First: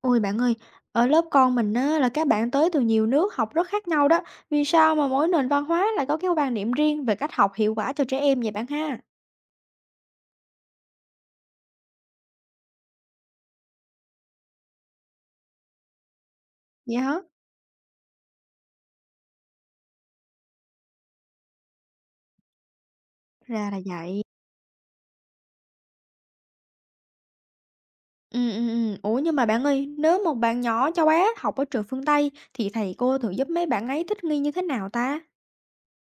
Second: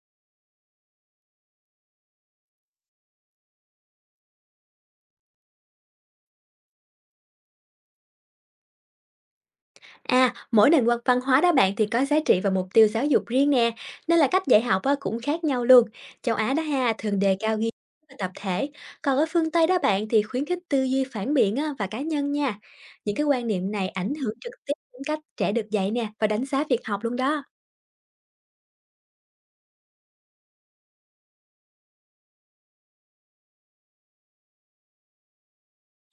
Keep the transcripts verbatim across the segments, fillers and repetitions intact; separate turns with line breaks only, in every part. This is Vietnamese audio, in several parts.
Ôi bạn ơi, ở lớp con mình á, là các bạn tới từ nhiều nước học rất khác nhau đó. Vì sao mà mỗi nền văn hóa lại có cái quan điểm riêng về cách học hiệu quả cho trẻ em vậy bạn ha?
À, mỗi nền văn văn hóa đó bạn thì có giá trị và mục tiêu giáo dục riêng nè, nên là cách dạy học á, cũng khác nhau luôn. Châu Á đó ha,
Vậy
thường
hả?
đề cao ghi chú và tập thể, còn ở phương Tây đó bạn thì khuyến khích tư duy phản biện á, và cá nhân nha. Những cái quan niệm
Ra là
này ảnh
vậy.
hưởng trực tiếp đến cách trẻ được dạy nè và đánh giá việc học luôn đó.
Ừ, ừ, ừ. Ủa nhưng mà bạn ơi, nếu một bạn nhỏ châu Á học ở trường phương Tây thì thầy cô thường giúp mấy bạn ấy thích nghi như thế nào ta?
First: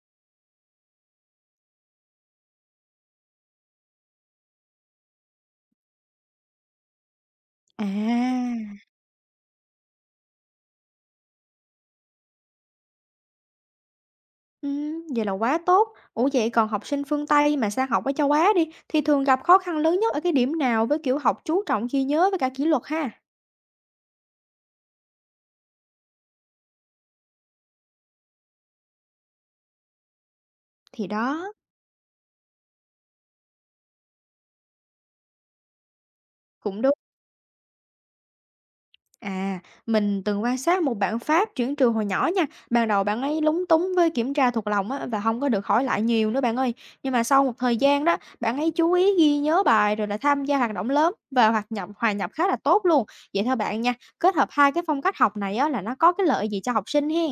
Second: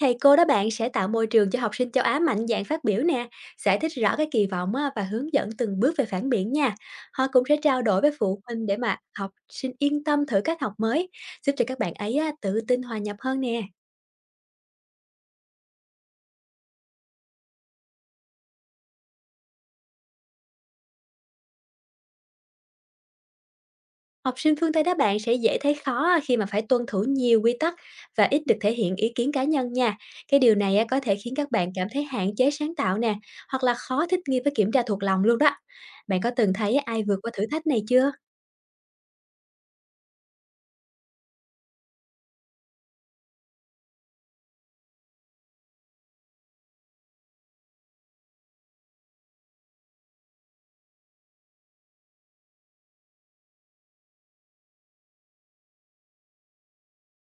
Thầy cô đó bạn sẽ tạo môi trường cho học sinh châu Á mạnh dạn phát biểu nè, giải thích rõ cái kỳ vọng á, và hướng dẫn từng bước về phản biện nha. Họ cũng sẽ trao đổi với phụ
À,
huynh để mà học sinh yên tâm thử cách học mới, giúp cho các bạn ấy á, tự tin hòa nhập hơn nè.
ừ, vậy là quá tốt. Ủa vậy còn học sinh phương Tây mà sang học ở châu Á đi thì thường gặp khó khăn lớn nhất ở cái điểm nào với kiểu học chú trọng ghi nhớ với cả kỷ luật ha?
Học sinh phương Tây đó bạn sẽ dễ thấy khó khi mà phải tuân thủ nhiều quy tắc và ít được thể hiện ý kiến cá nhân nha. Cái điều này á, có
Thì
thể khiến
đó.
các bạn cảm thấy hạn chế sáng tạo nè, hoặc là khó thích nghi với kiểm tra thuộc lòng luôn đó. Bạn có từng thấy
Cũng đúng.
ai vượt qua thử thách này chưa?
À, mình từng quan sát một bạn Pháp chuyển trường hồi nhỏ nha. Ban đầu bạn ấy lúng túng với kiểm tra thuộc lòng á, và không có được hỏi lại nhiều nữa bạn ơi. Nhưng mà sau một thời gian đó, bạn ấy chú ý ghi nhớ bài rồi là tham gia hoạt động lớn và hoạt nhập hòa nhập khá là tốt luôn. Vậy thôi bạn nha, kết hợp hai cái phong cách học này á, là nó có cái lợi gì cho học sinh hen?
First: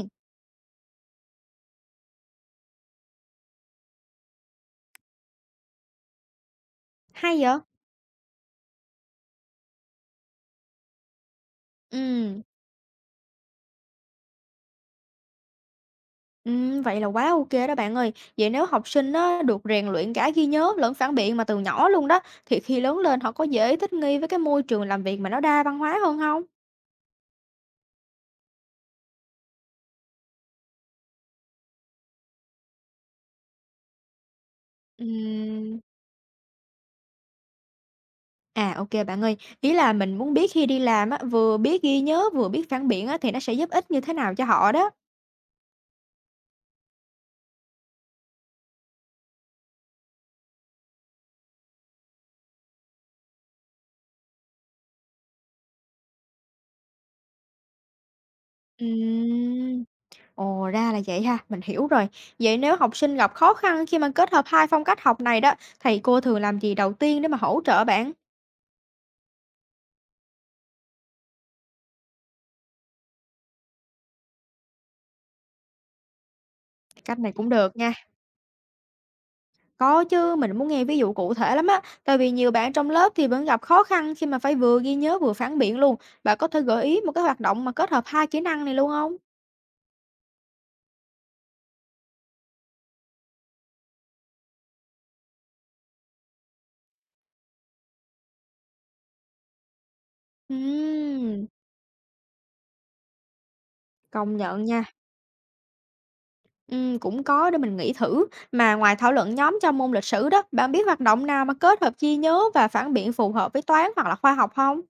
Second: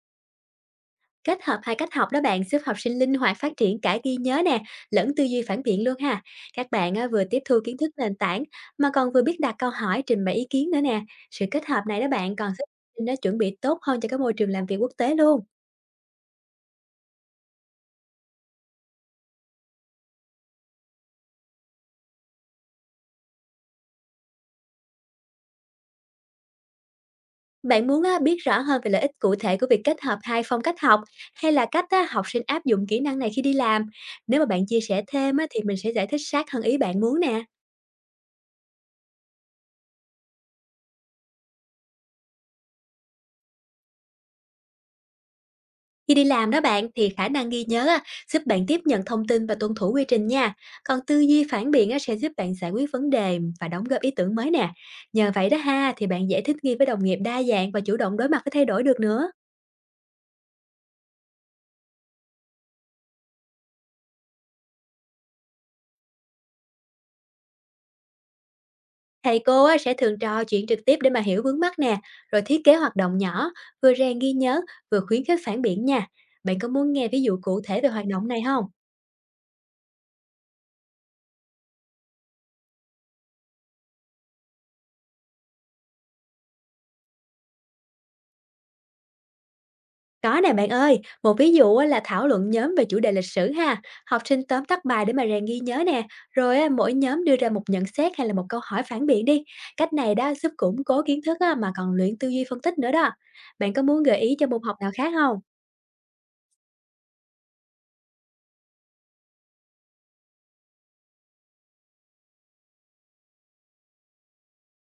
Kết hợp hai cách học đó bạn giúp học sinh linh hoạt phát triển cả ghi nhớ nè, lẫn tư duy phản biện luôn ha. Các bạn á, vừa tiếp
Hay vậy?
thu kiến thức nền tảng mà còn vừa biết đặt câu hỏi, trình bày ý kiến nữa nè. Sự kết hợp này đó bạn
Ừ.
còn giúp học sinh nó chuẩn bị tốt hơn cho cái môi trường làm việc quốc tế luôn.
Ừm, vậy là quá ok đó bạn ơi. Vậy nếu học sinh á, được rèn luyện cả ghi nhớ lẫn phản biện mà từ nhỏ luôn đó, thì khi lớn lên họ có dễ thích nghi với cái môi trường làm việc mà nó đa văn hóa hơn không?
Bạn muốn á, biết rõ hơn về lợi ích cụ thể của việc kết hợp hai phong cách học hay là cách á, học sinh áp dụng kỹ năng này khi đi làm. Nếu mà bạn chia sẻ thêm á, thì mình
Ừm.
sẽ giải thích sát hơn ý bạn muốn nè.
À, ok bạn ơi. Ý là mình muốn biết khi đi làm á, vừa biết ghi nhớ vừa biết phản biện á, thì nó sẽ giúp ích như thế nào cho họ đó?
Khi đi làm đó bạn thì khả năng ghi nhớ á, giúp bạn tiếp nhận thông tin và tuân thủ quy trình nha. Còn tư duy phản biện á, sẽ giúp bạn giải quyết vấn đề và đóng góp ý tưởng mới nè. Nhờ vậy đó ha thì bạn dễ thích nghi với đồng nghiệp đa dạng và chủ động đối mặt với thay đổi được nữa.
Ừm, ồ, ra là vậy ha, mình hiểu rồi. Vậy nếu học sinh gặp khó khăn khi mà kết hợp hai phong cách học này đó, thầy cô thường làm gì đầu tiên để mà hỗ trợ bạn?
Thầy cô á, sẽ thường trò chuyện trực tiếp để mà hiểu vướng mắc nè, rồi thiết kế hoạt động nhỏ, vừa rèn ghi nhớ, vừa khuyến khích phản biện nha. Bạn có muốn nghe
Cách
ví
này
dụ
cũng
cụ
được
thể về
nha.
hoạt động này không?
Có chứ, mình muốn nghe ví dụ cụ thể lắm á, tại vì nhiều bạn trong lớp thì vẫn gặp khó khăn khi mà phải vừa ghi nhớ vừa phản biện luôn. Bạn có thể gợi ý một cái hoạt động mà kết hợp hai kỹ năng này luôn không?
Có nè bạn ơi, một ví dụ á là thảo luận nhóm về chủ đề lịch sử ha. Học sinh tóm tắt bài để mà rèn ghi nhớ nè. Rồi á, mỗi nhóm đưa ra một nhận xét hay là một câu hỏi phản biện đi. Cách này đó giúp củng cố kiến thức
Ừm,
á, mà còn luyện tư duy phân tích nữa đó. Bạn có muốn gợi ý
công
cho môn
nhận
học
nha.
nào khác không?
Ừm, cũng có để mình nghĩ thử. Mà ngoài thảo luận nhóm trong môn lịch sử đó, bạn biết hoạt động nào mà kết hợp ghi nhớ và phản biện phù hợp với toán hoặc là khoa học không?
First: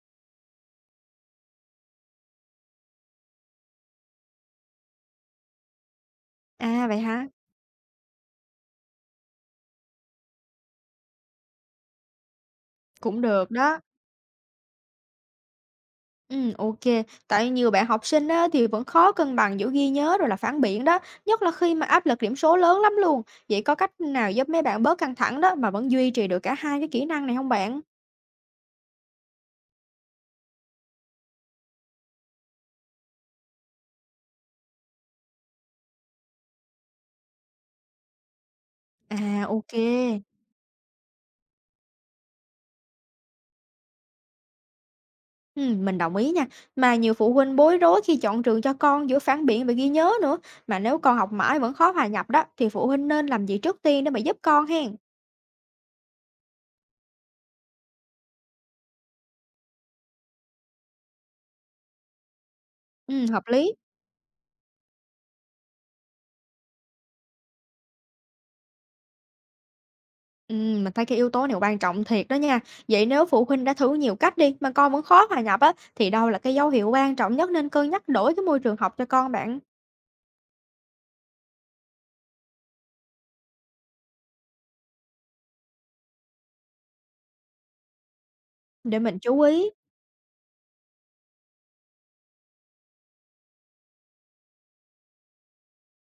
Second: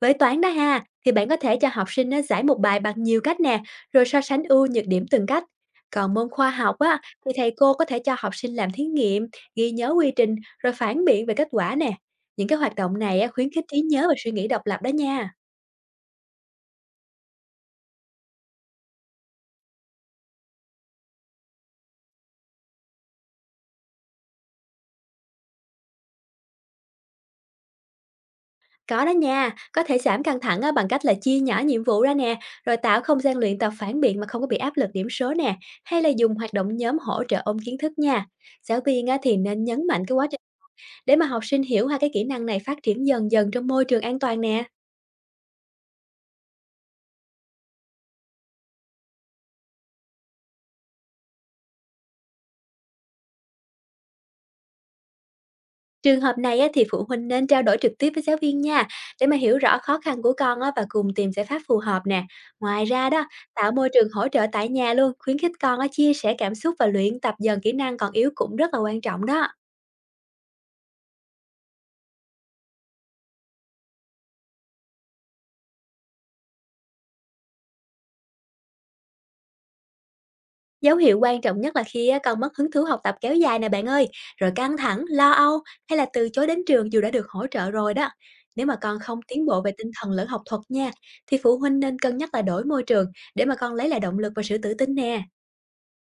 Với toán đó ha, thì bạn có thể cho học sinh á, giải một bài bằng nhiều cách nè, rồi so sánh ưu nhược điểm từng cách. Còn môn khoa học
À vậy
á,
hả?
thì thầy cô có thể cho học sinh làm thí nghiệm, ghi nhớ quy trình, rồi phản biện về kết quả nè. Những cái hoạt động này
Cũng
á, khuyến
được
khích trí
đó.
nhớ và suy nghĩ độc lập đó nha.
Ừm, ok. Tại nhiều bạn học sinh á, thì vẫn khó cân bằng giữa ghi nhớ rồi là phản biện đó, nhất là khi mà áp lực điểm số lớn lắm luôn. Vậy có cách nào giúp mấy bạn bớt căng thẳng đó mà vẫn duy trì được cả hai cái kỹ năng này không bạn?
Có đó nha, có thể giảm căng thẳng á, bằng cách là chia nhỏ nhiệm vụ ra nè, rồi tạo không gian luyện tập phản biện mà không có bị áp lực điểm số nè, hay là dùng hoạt động nhóm hỗ trợ ôn kiến thức nha. Giáo viên
À,
á, thì nên
ok
nhấn
kê.
mạnh cái quá trình để mà học sinh hiểu hai cái kỹ năng này phát triển dần dần trong môi trường an toàn nè.
Ừm, mình đồng ý nha. Mà nhiều phụ huynh bối rối khi chọn trường cho con giữa phản biện và ghi nhớ nữa, mà nếu con học mãi vẫn khó hòa nhập đó, thì phụ huynh nên làm gì trước tiên để mà giúp con hen?
Trường hợp này á, thì phụ huynh nên trao đổi trực tiếp với giáo viên nha, để mà hiểu rõ khó khăn của con á, và cùng tìm giải pháp phù hợp nè. Ngoài ra đó,
Ừm, hợp
tạo
lý.
môi trường hỗ trợ tại nhà luôn, khuyến khích con á, chia sẻ cảm xúc và luyện tập dần kỹ năng còn yếu cũng rất là quan trọng đó.
Ừm, mình thấy cái yếu tố này quan trọng thiệt đó nha. Vậy nếu phụ huynh đã thử nhiều cách đi mà con vẫn khó hòa nhập á thì đâu là cái dấu hiệu quan trọng nhất nên cân nhắc đổi cái môi trường học cho con bạn?
Dấu hiệu quan trọng nhất là khi á, con mất hứng thú học tập kéo dài nè bạn ơi, rồi căng thẳng, lo âu hay là từ chối đến trường dù đã được hỗ trợ rồi đó. Nếu mà con
Để mình
không
chú
tiến bộ
ý.
về tinh thần lẫn học thuật nha, thì phụ huynh nên cân nhắc là đổi môi trường để mà con lấy lại động lực và sự tự tin nè.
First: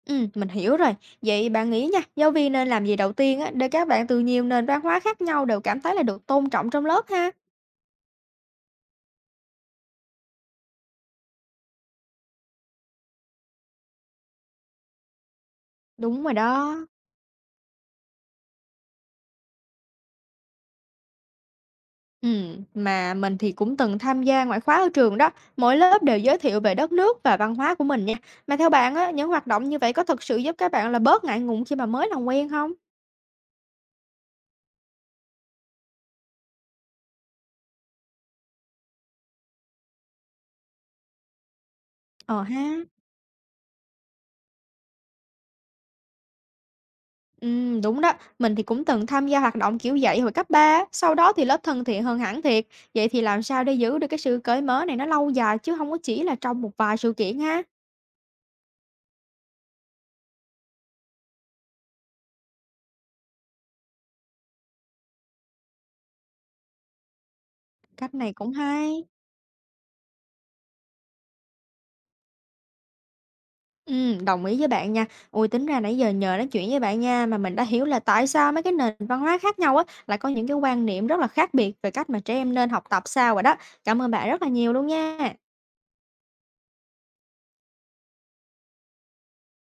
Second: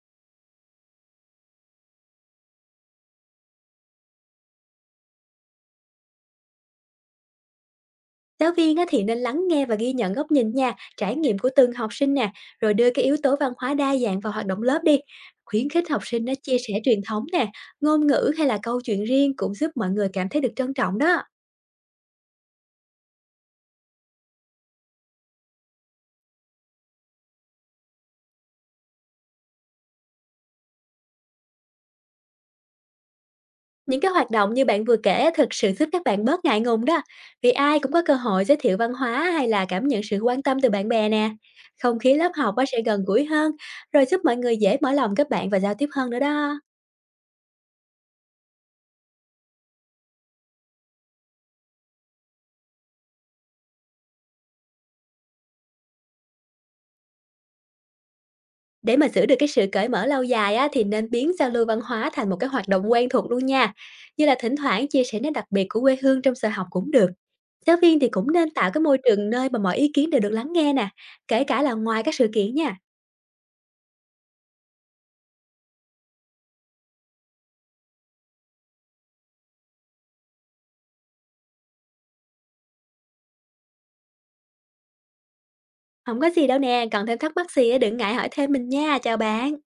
Ừ, mình hiểu rồi. Vậy bạn nghĩ nha, giáo viên nên làm gì đầu tiên á để các bạn từ nhiều nền văn hóa khác nhau đều cảm thấy là được tôn trọng trong lớp ha?
Giáo viên á, thì nên lắng nghe và ghi nhận góc nhìn nha, trải nghiệm của từng học sinh nè, rồi đưa cái yếu tố văn hóa đa dạng vào hoạt động lớp đi. Khuyến khích học
Đúng
sinh
rồi
á, chia sẻ
đó.
truyền thống nè, ngôn ngữ hay là câu chuyện riêng cũng giúp mọi người cảm thấy được trân trọng đó.
Ừ, mà mình thì cũng từng tham gia ngoại khóa ở trường đó. Mỗi lớp đều giới thiệu về đất nước và văn hóa của mình nha. Mà theo bạn á, những hoạt động như vậy có thực sự giúp các bạn là bớt ngại ngùng khi mà mới làm quen không?
Những cái hoạt động như bạn vừa kể á, thực sự giúp các bạn bớt ngại ngùng đó, vì ai cũng có cơ hội giới thiệu văn hóa hay là cảm nhận sự quan tâm từ bạn bè nè. Không khí lớp
Ờ
học á
ha.
sẽ gần gũi hơn, rồi giúp mọi người dễ mở lòng kết bạn và giao tiếp hơn nữa đó.
Ừm, đúng đó, mình thì cũng từng tham gia hoạt động kiểu vậy hồi cấp ba. Á, sau đó thì lớp thân thiện hơn hẳn thiệt. Vậy thì làm sao để giữ được cái sự cởi mở này nó lâu dài chứ không có chỉ là trong một vài sự kiện ha?
Để mà giữ được cái sự cởi mở lâu dài á, thì nên biến giao lưu văn hóa thành một cái hoạt động quen thuộc luôn nha. Như là thỉnh thoảng chia sẻ nét đặc biệt của quê hương trong giờ học cũng được. Giáo viên thì
Cách
cũng
này
nên
cũng
tạo cái môi
hay.
trường nơi mà mọi ý kiến đều được lắng nghe nè, kể cả là ngoài các sự kiện nha.
Ừm, đồng ý với bạn nha. Ui tính ra nãy giờ nhờ nói chuyện với bạn nha mà mình đã hiểu là tại sao mấy cái nền văn hóa khác nhau á lại có những cái quan niệm rất là khác biệt về cách mà trẻ em nên học tập sao rồi đó. Cảm ơn bạn rất là nhiều luôn nha.
Không có gì đâu nè, còn thêm thắc mắc gì á đừng ngại hỏi thêm mình nha. Chào bạn.